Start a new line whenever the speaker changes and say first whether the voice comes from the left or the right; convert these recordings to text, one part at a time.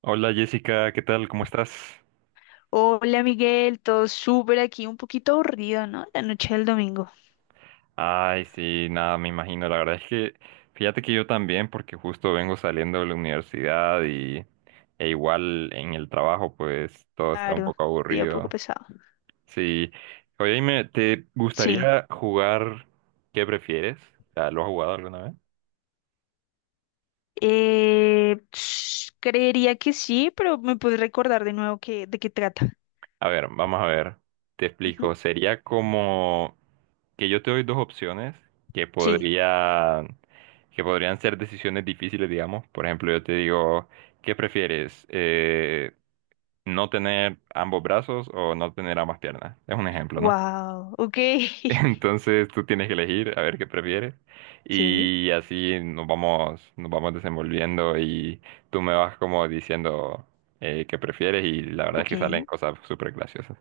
right: Hola Jessica, ¿qué tal? ¿Cómo estás?
left: Hola Miguel, todo súper aquí, un poquito aburrido, ¿no? La noche del domingo.
right: Ay, sí, nada, me imagino. La verdad es que fíjate que yo también, porque justo vengo saliendo de la universidad y e igual en el trabajo, pues todo está un
left: Claro,
right: poco
left: día un poco
right: aburrido.
left: pesado.
right: Sí. Oye, dime, ¿te
left: Sí.
right: gustaría jugar qué prefieres? O sea, ¿lo has jugado alguna vez?
left: Creería que sí, pero me puedes recordar de nuevo que, de qué trata.
right: A ver, vamos a ver. Te
left: Ujú.
right: explico. Sería como que yo te doy dos opciones que
left: Sí.
right: podrían, que podrían ser decisiones difíciles, digamos. Por ejemplo, yo te digo, ¿qué prefieres? ¿No tener ambos brazos o no tener ambas piernas? Es un ejemplo, ¿no?
left: Wow, ok.
right: Entonces tú tienes que elegir a ver qué prefieres
left: Sí,
right: y así nos vamos desenvolviendo y tú me vas como diciendo qué prefieres y la verdad es
left: ok.
right: que salen cosas súper graciosas.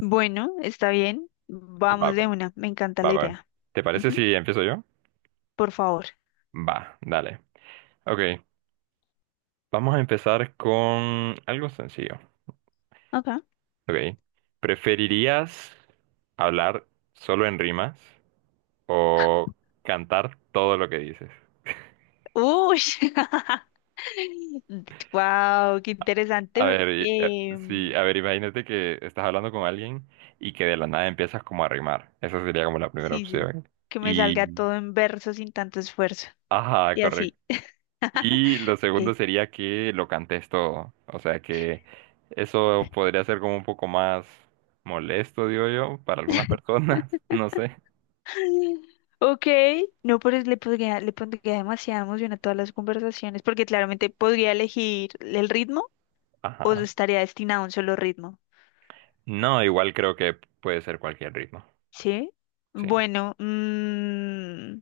left: Bueno, está bien. Vamos
right: Va,
left: de
right: pues,
left: una, me encanta la
right: va.
left: idea.
right: ¿Te parece
left: Ujú,
right: si empiezo yo?
left: por favor.
right: Va, dale. Ok. Vamos a empezar con algo sencillo.
left: Ok.
right: Ok. ¿Preferirías hablar solo en rimas o cantar todo lo que dices?
left: Uy, wow, qué
right: A
left: interesante.
right: ver, sí, a ver, imagínate que estás hablando con alguien y que de la nada empiezas como a rimar. Esa sería como la primera
left: Sí, sí.
right: opción.
left: Que me salga
right: Y,
left: todo en verso sin tanto esfuerzo.
right: ajá,
left: Y
right: correcto.
left: así.
right: Y lo segundo
left: Ok.
right: sería que lo cantes todo. O sea que eso podría ser como un poco más molesto, digo yo, para algunas personas. No sé.
left: Ok. No, pero le pondría demasiada emoción a todas las conversaciones, porque claramente podría elegir el ritmo o
right: Ajá.
left: estaría destinado a un solo ritmo.
right: No, igual creo que puede ser cualquier ritmo.
left: ¿Sí?
right: Sí.
left: Bueno,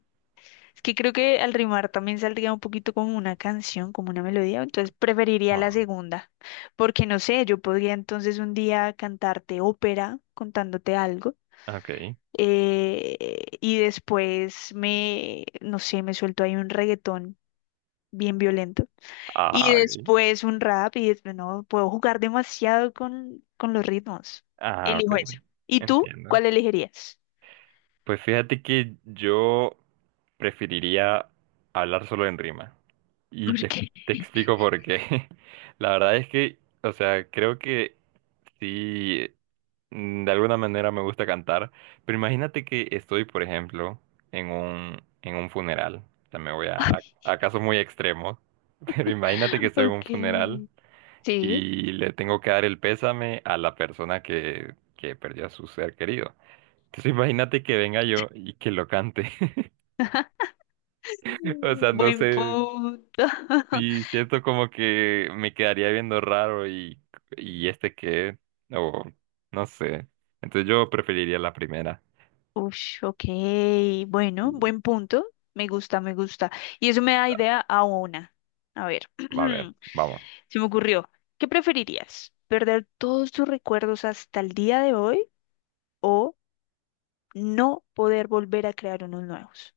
left: es que creo que al rimar también saldría un poquito como una canción, como una melodía, entonces preferiría la
right: Ah,
left: segunda, porque no sé, yo podría entonces un día cantarte ópera contándote algo.
right: ok.
left: Y después me, no sé, me suelto ahí un reggaetón bien violento. Y
right: Ah, ok.
left: después un rap y después, no, puedo jugar demasiado con los ritmos.
right: Ah,
left: Elijo
right: ok.
left: eso. ¿Y tú?
right: Entiendo.
left: ¿Cuál elegirías?
right: Pues fíjate que yo preferiría hablar solo en rima. Y
left: ¿Por
right: te,
left: qué?
right: te explico por qué. La verdad es que, o sea, creo que sí, de alguna manera me gusta cantar. Pero imagínate que estoy, por ejemplo, en un funeral. O sea, me voy a casos muy extremos. Pero imagínate que estoy en un
left: Ok,
right: funeral,
left: sí.
right: y le tengo que dar el pésame a la persona que perdió a su ser querido. Entonces imagínate que venga yo y que lo cante. O sea, no
left: Buen
right: sé
left: punto.
right: si siento como que me quedaría viendo raro y este qué o no sé. Entonces yo preferiría la primera.
left: Ush, ok,
right: Y,
left: bueno, buen punto. Me gusta, me gusta. Y eso me da
right: ah,
left: idea a una. A ver,
right: a ver, vamos.
left: se me ocurrió. ¿Qué preferirías? ¿Perder todos tus recuerdos hasta el día de hoy o no poder volver a crear unos nuevos?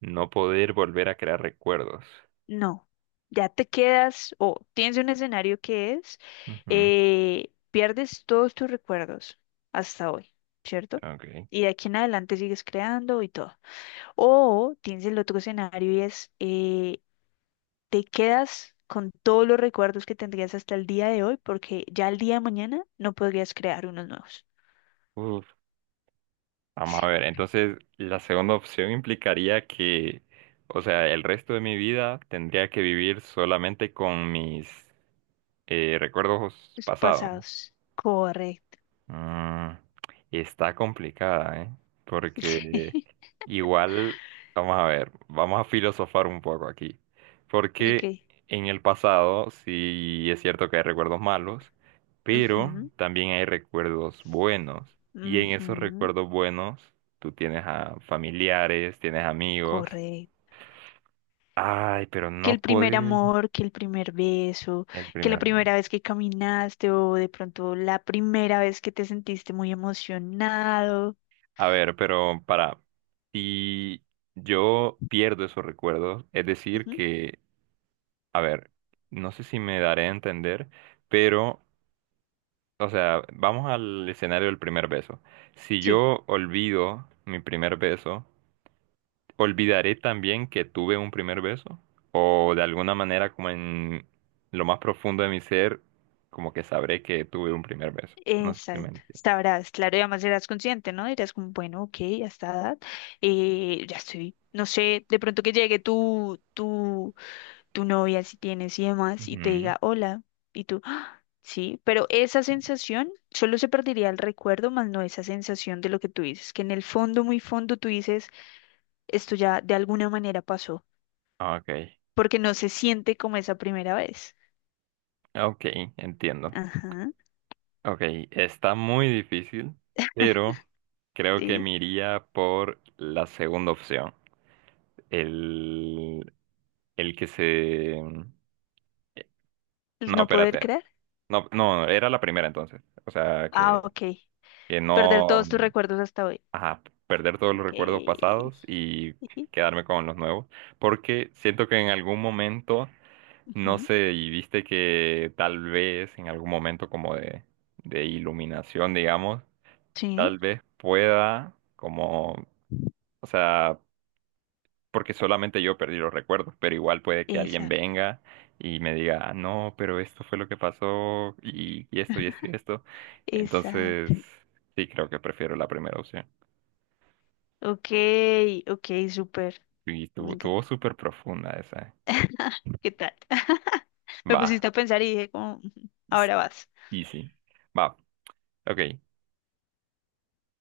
right: No poder volver a crear recuerdos.
left: No, ya te quedas o tienes un escenario que es,
right: Ujú,
left: pierdes todos tus recuerdos hasta hoy, ¿cierto?
right: ok.
left: Y de aquí en adelante sigues creando y todo. O tienes el otro escenario y es, te quedas con todos los recuerdos que tendrías hasta el día de hoy, porque ya el día de mañana no podrías crear unos nuevos.
right: Uf, vamos a ver, entonces la segunda opción implicaría que, o sea, el resto de mi vida tendría que vivir solamente con mis recuerdos
left: Los
right: pasados.
left: pasados. Correcto.
right: Mm, está complicada, ¿eh? Porque
left: Sí.
right: igual, vamos a ver, vamos a filosofar un poco aquí. Porque
left: Ok.
right: en el pasado sí es cierto que hay recuerdos malos, pero
left: Ujú,
right: también hay recuerdos buenos. Y en esos
left: ujú,
right: recuerdos buenos tú tienes a familiares, tienes amigos.
left: correcto.
right: Ay, pero
left: Que
right: no
left: el primer
right: puedes
left: amor, que el primer beso,
right: el
left: que la
right: primer amor.
left: primera vez que caminaste o de pronto la primera vez que te sentiste muy emocionado.
right: A ver, pero para, si yo pierdo esos recuerdos, es decir
left: Ujú,
right: que, a ver, no sé si me daré a entender, pero, o sea, vamos al escenario del primer beso. Si
left: sí.
right: yo olvido mi primer beso, ¿olvidaré también que tuve un primer beso? O de alguna manera, como en lo más profundo de mi ser, como que sabré que tuve un primer beso. No sé si me
left: Exacto,
right: entiendes.
left: sabrás, claro, y además serás consciente, ¿no? Dirás como, bueno, ok, a esta edad, ya estoy, no sé, de pronto que llegue tu novia, si tienes y demás, y te
right: Ujú.
left: diga, hola, y tú, "Ah, sí, pero esa sensación, solo se perdería el recuerdo, más no esa sensación de lo que tú dices, que en el fondo, muy fondo, tú dices, esto ya de alguna manera pasó,
right: Ok,
left: porque no se siente como esa primera vez.
right: ok, entiendo.
left: Ajá,
right: Ok, está muy difícil, pero creo que
left: sí,
right: me iría por la segunda opción. El, el que se...
left: el
right: No,
left: no poder
right: espérate.
left: creer.
right: No, era la primera entonces. O sea,
left: Ah, ok,
right: que
left: perder
right: no...
left: todos tus recuerdos hasta hoy.
right: Ajá, perder todos los
left: Ok.
right: recuerdos pasados y
left: Ujú,
right: quedarme con los nuevos. Porque siento que en algún momento, no
left: ujú.
right: sé, y viste que tal vez en algún momento como de iluminación, digamos.
left: Sí,
right: Tal vez pueda, como, o sea, porque solamente yo perdí los recuerdos, pero igual puede que alguien
left: esa,
right: venga y me diga, "Ah, no, pero esto fue lo que pasó y esto y esto y esto". Entonces,
left: exacto.
right: sí, creo que prefiero la primera opción.
left: Okay, okay, súper.
right: Y
left: Me
right: tuvo
left: encanta.
right: súper profunda esa.
left: ¿Qué tal? Me
right: Va,
left: pusiste a pensar y dije como, "Ujú, ahora
right: sí,
left: vas.
right: y sí. Va, ok,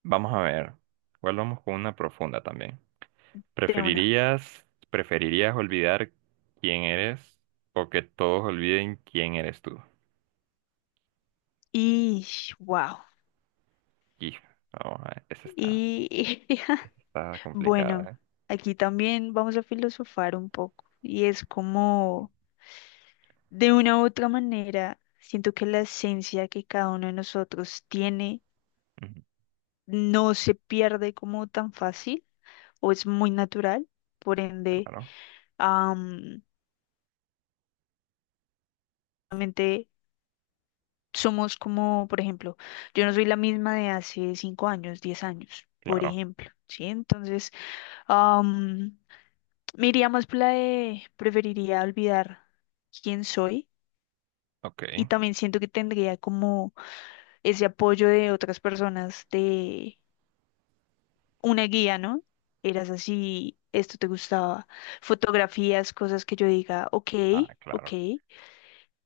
right: vamos a ver. Igual vamos con una profunda también.
left: De una.
right: ¿Preferirías olvidar quién eres o que todos olviden quién eres tú?
left: Y wow.
right: Y, vamos a ver, esa está,
left: Y
right: está complicada,
left: bueno,
right: ¿eh?
left: aquí también vamos a filosofar un poco. Y es como, de una u otra manera, siento que la esencia que cada uno de nosotros tiene
right: Ujú,
left: no se pierde como tan fácil o es muy natural, por ende,
right: Claro,
left: am, realmente somos como, por ejemplo, yo no soy la misma de hace 5 años, 10 años, por
right: claro.
left: ejemplo, ¿sí? Entonces, am, me iría más por la de preferiría olvidar quién soy
right: Ok.
left: y también siento que tendría como ese apoyo de otras personas, de una guía, ¿no? Eras así, esto te gustaba, fotografías, cosas que yo diga, ok,
right: Ah,
left: ok.
right: claro.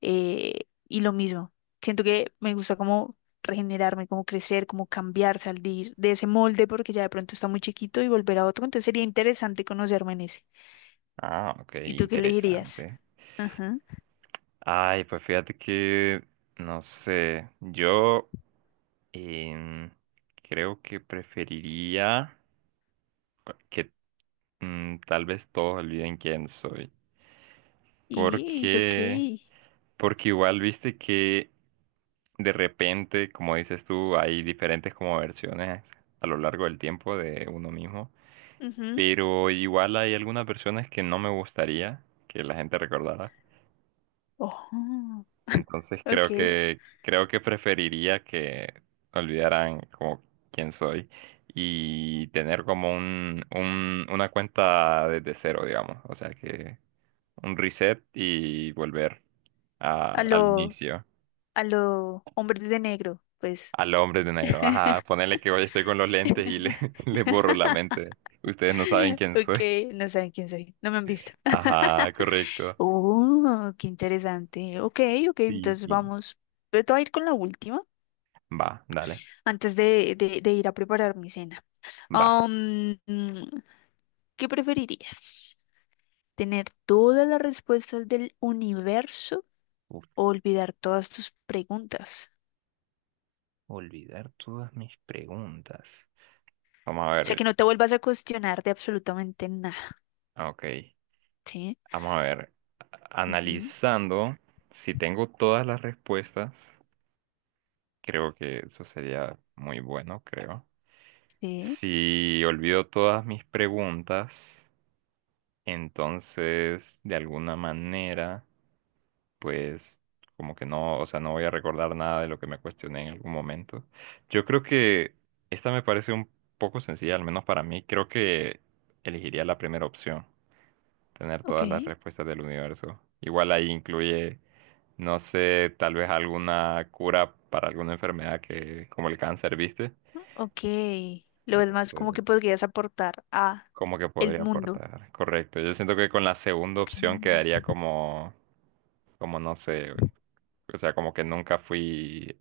left: Y lo mismo, siento que me gusta como regenerarme, como crecer, como cambiar, salir de ese molde porque ya de pronto está muy chiquito y volver a otro, entonces sería interesante conocerme en ese.
right: Ah, ok,
left: ¿Y tú qué elegirías?
right: interesante.
left: Ajá.
right: Ay, pues fíjate que, no sé, yo em, creo que preferiría que tal vez todos olviden quién soy.
left: Y ok.
right: Porque, porque igual viste que de repente, como dices tú, hay diferentes como versiones a lo largo del tiempo de uno mismo.
left: Ujú.
right: Pero igual hay algunas personas que no me gustaría que la gente recordara.
left: Ojo.
right: Entonces
left: Ok.
right: creo que preferiría que olvidaran como quién soy y tener como una cuenta desde cero, digamos. O sea que un reset y volver
left: A
right: al
left: lo,
right: inicio,
left: a lo hombres de negro, pues.
right: al hombre de negro. Ajá, ponerle que hoy estoy con los lentes y le, le borro la mente. Ustedes no saben quién
left: Ok,
right: soy.
left: no saben quién soy, no me han visto.
right: Ajá, correcto.
left: Oh, qué interesante. Ok, ok,
right: Sí,
left: entonces
right: sí.
left: vamos. Te voy a ir con la última
right: Va, dale,
left: antes de ir a preparar mi cena.
right: va.
left: Am, mm, ¿qué preferirías? ¿Tener todas las respuestas del universo
right: Uf,
left: o olvidar todas tus preguntas?
right: olvidar todas mis preguntas. Vamos a
left: O sea, que
right: ver.
left: no te vuelvas a cuestionar de absolutamente nada.
right: Ok,
left: Sí,
right: vamos a ver.
left: ujú,
right: Analizando, si tengo todas las respuestas, creo que eso sería muy bueno, creo.
left: sí,
right: Si olvido todas mis preguntas, entonces, de alguna manera... pues como que no, o sea, no voy a recordar nada de lo que me cuestioné en algún momento. Yo creo que esta me parece un poco sencilla, al menos para mí. Creo que elegiría la primera opción, tener
left: ok,
right: todas las respuestas del universo. Igual ahí incluye, no sé, tal vez alguna cura para alguna enfermedad que, como el cáncer, ¿viste?
left: ¿no? Ok. Lo es más como
right: Entonces,
left: que podrías aportar a
right: cómo que
left: el
right: podría
left: mundo.
right: aportar. Correcto. Yo siento que con la segunda
left: Ok.
right: opción quedaría como, como no sé, o sea, como que nunca fui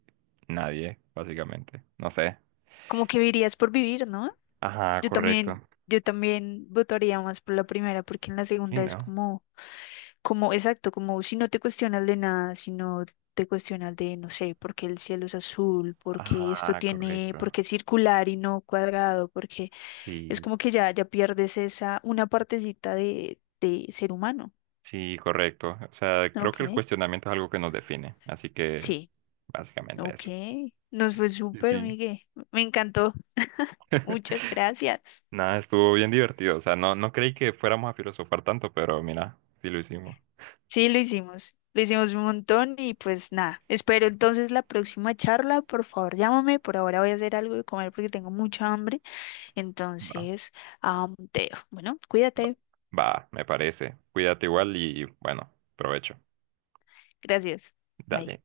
right: nadie, básicamente. No sé.
left: Como que vivirías por vivir, ¿no?
right: Ajá,
left: Yo
right: correcto.
left: también, yo también votaría más por la primera, porque en la
right: Sí,
left: segunda es
right: ¿no?
left: como, como, exacto, como si no te cuestionas de nada, si no te cuestionas de, no sé, por qué el cielo es azul, porque esto
right: Ajá,
left: tiene,
right: correcto.
left: porque es circular y no cuadrado, porque es
right: Sí,
left: como que ya, ya pierdes esa, una partecita de ser humano.
right: sí, correcto. O sea, creo
left: Ok,
right: que el cuestionamiento es algo que nos define, así que
left: sí,
right: básicamente
left: ok.
right: eso.
left: Nos fue
right: Sí,
left: súper,
right: sí.
left: Miguel. Me encantó. Muchas gracias.
right: Nada, estuvo bien divertido. O sea, no, no creí que fuéramos a filosofar tanto, pero mira, sí lo hicimos.
left: Sí, lo hicimos. Lo hicimos un montón y pues nada. Espero entonces la próxima charla. Por favor, llámame. Por ahora voy a hacer algo de comer porque tengo mucha hambre.
right: Va.
left: Entonces, te dejo. Bueno,
right: Va,
left: cuídate.
right: va, me parece. Cuídate igual y bueno, provecho.
left: Gracias. Bye.
right: Dale.